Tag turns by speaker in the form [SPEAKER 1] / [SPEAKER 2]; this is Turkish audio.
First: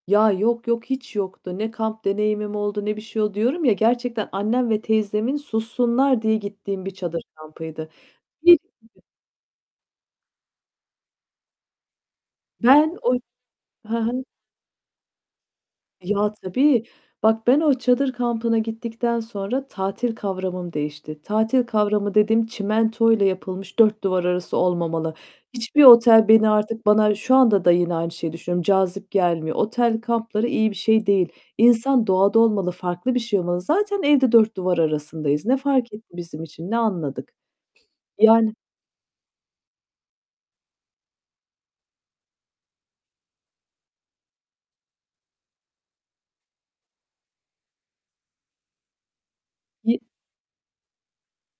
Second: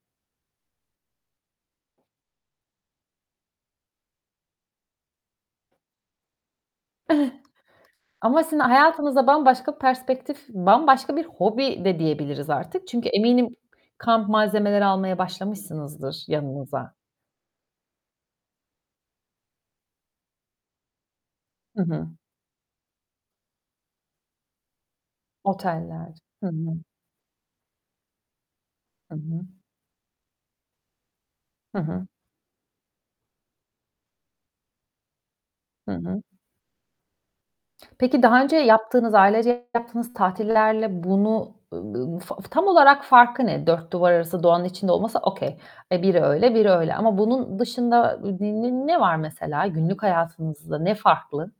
[SPEAKER 1] Ya, yok, yok, hiç yoktu. Ne kamp deneyimim oldu ne bir şey oldu. Diyorum ya, gerçekten annem ve teyzemin sussunlar diye gittiğim bir çadır kampıydı.
[SPEAKER 2] Ama sizin
[SPEAKER 1] Bir [unintelligible]
[SPEAKER 2] hayatınızda bambaşka perspektif, bambaşka bir hobi de diyebiliriz artık.
[SPEAKER 1] Ben
[SPEAKER 2] Çünkü
[SPEAKER 1] o
[SPEAKER 2] eminim
[SPEAKER 1] Hı hı.
[SPEAKER 2] kamp malzemeleri almaya başlamışsınızdır
[SPEAKER 1] Ya, tabii
[SPEAKER 2] yanınıza.
[SPEAKER 1] bak, ben o çadır kampına gittikten sonra tatil kavramım değişti. Tatil
[SPEAKER 2] Hı hı.
[SPEAKER 1] kavramı dediğim çimentoyla yapılmış dört duvar arası olmamalı. Hiçbir
[SPEAKER 2] Oteller.
[SPEAKER 1] otel
[SPEAKER 2] Hı
[SPEAKER 1] beni
[SPEAKER 2] hı.
[SPEAKER 1] artık bana şu anda da yine aynı şeyi düşünüyorum, cazip
[SPEAKER 2] Hı hı.
[SPEAKER 1] gelmiyor. Otel kampları iyi bir şey değil.
[SPEAKER 2] Hı hı.
[SPEAKER 1] İnsan doğada olmalı, farklı bir şey olmalı. Zaten evde dört duvar arasındayız. Ne
[SPEAKER 2] Hı
[SPEAKER 1] fark etti
[SPEAKER 2] hı.
[SPEAKER 1] bizim için? Ne anladık?
[SPEAKER 2] Peki daha
[SPEAKER 1] Yani
[SPEAKER 2] önce yaptığınız, ailece yaptığınız tatillerle bunu ııı, f f tam olarak farkı ne? Dört duvar arası doğanın içinde olması okey. Biri öyle biri öyle ama bunun dışında n n ne var mesela?
[SPEAKER 1] Ye
[SPEAKER 2] Günlük hayatınızda ne farklı?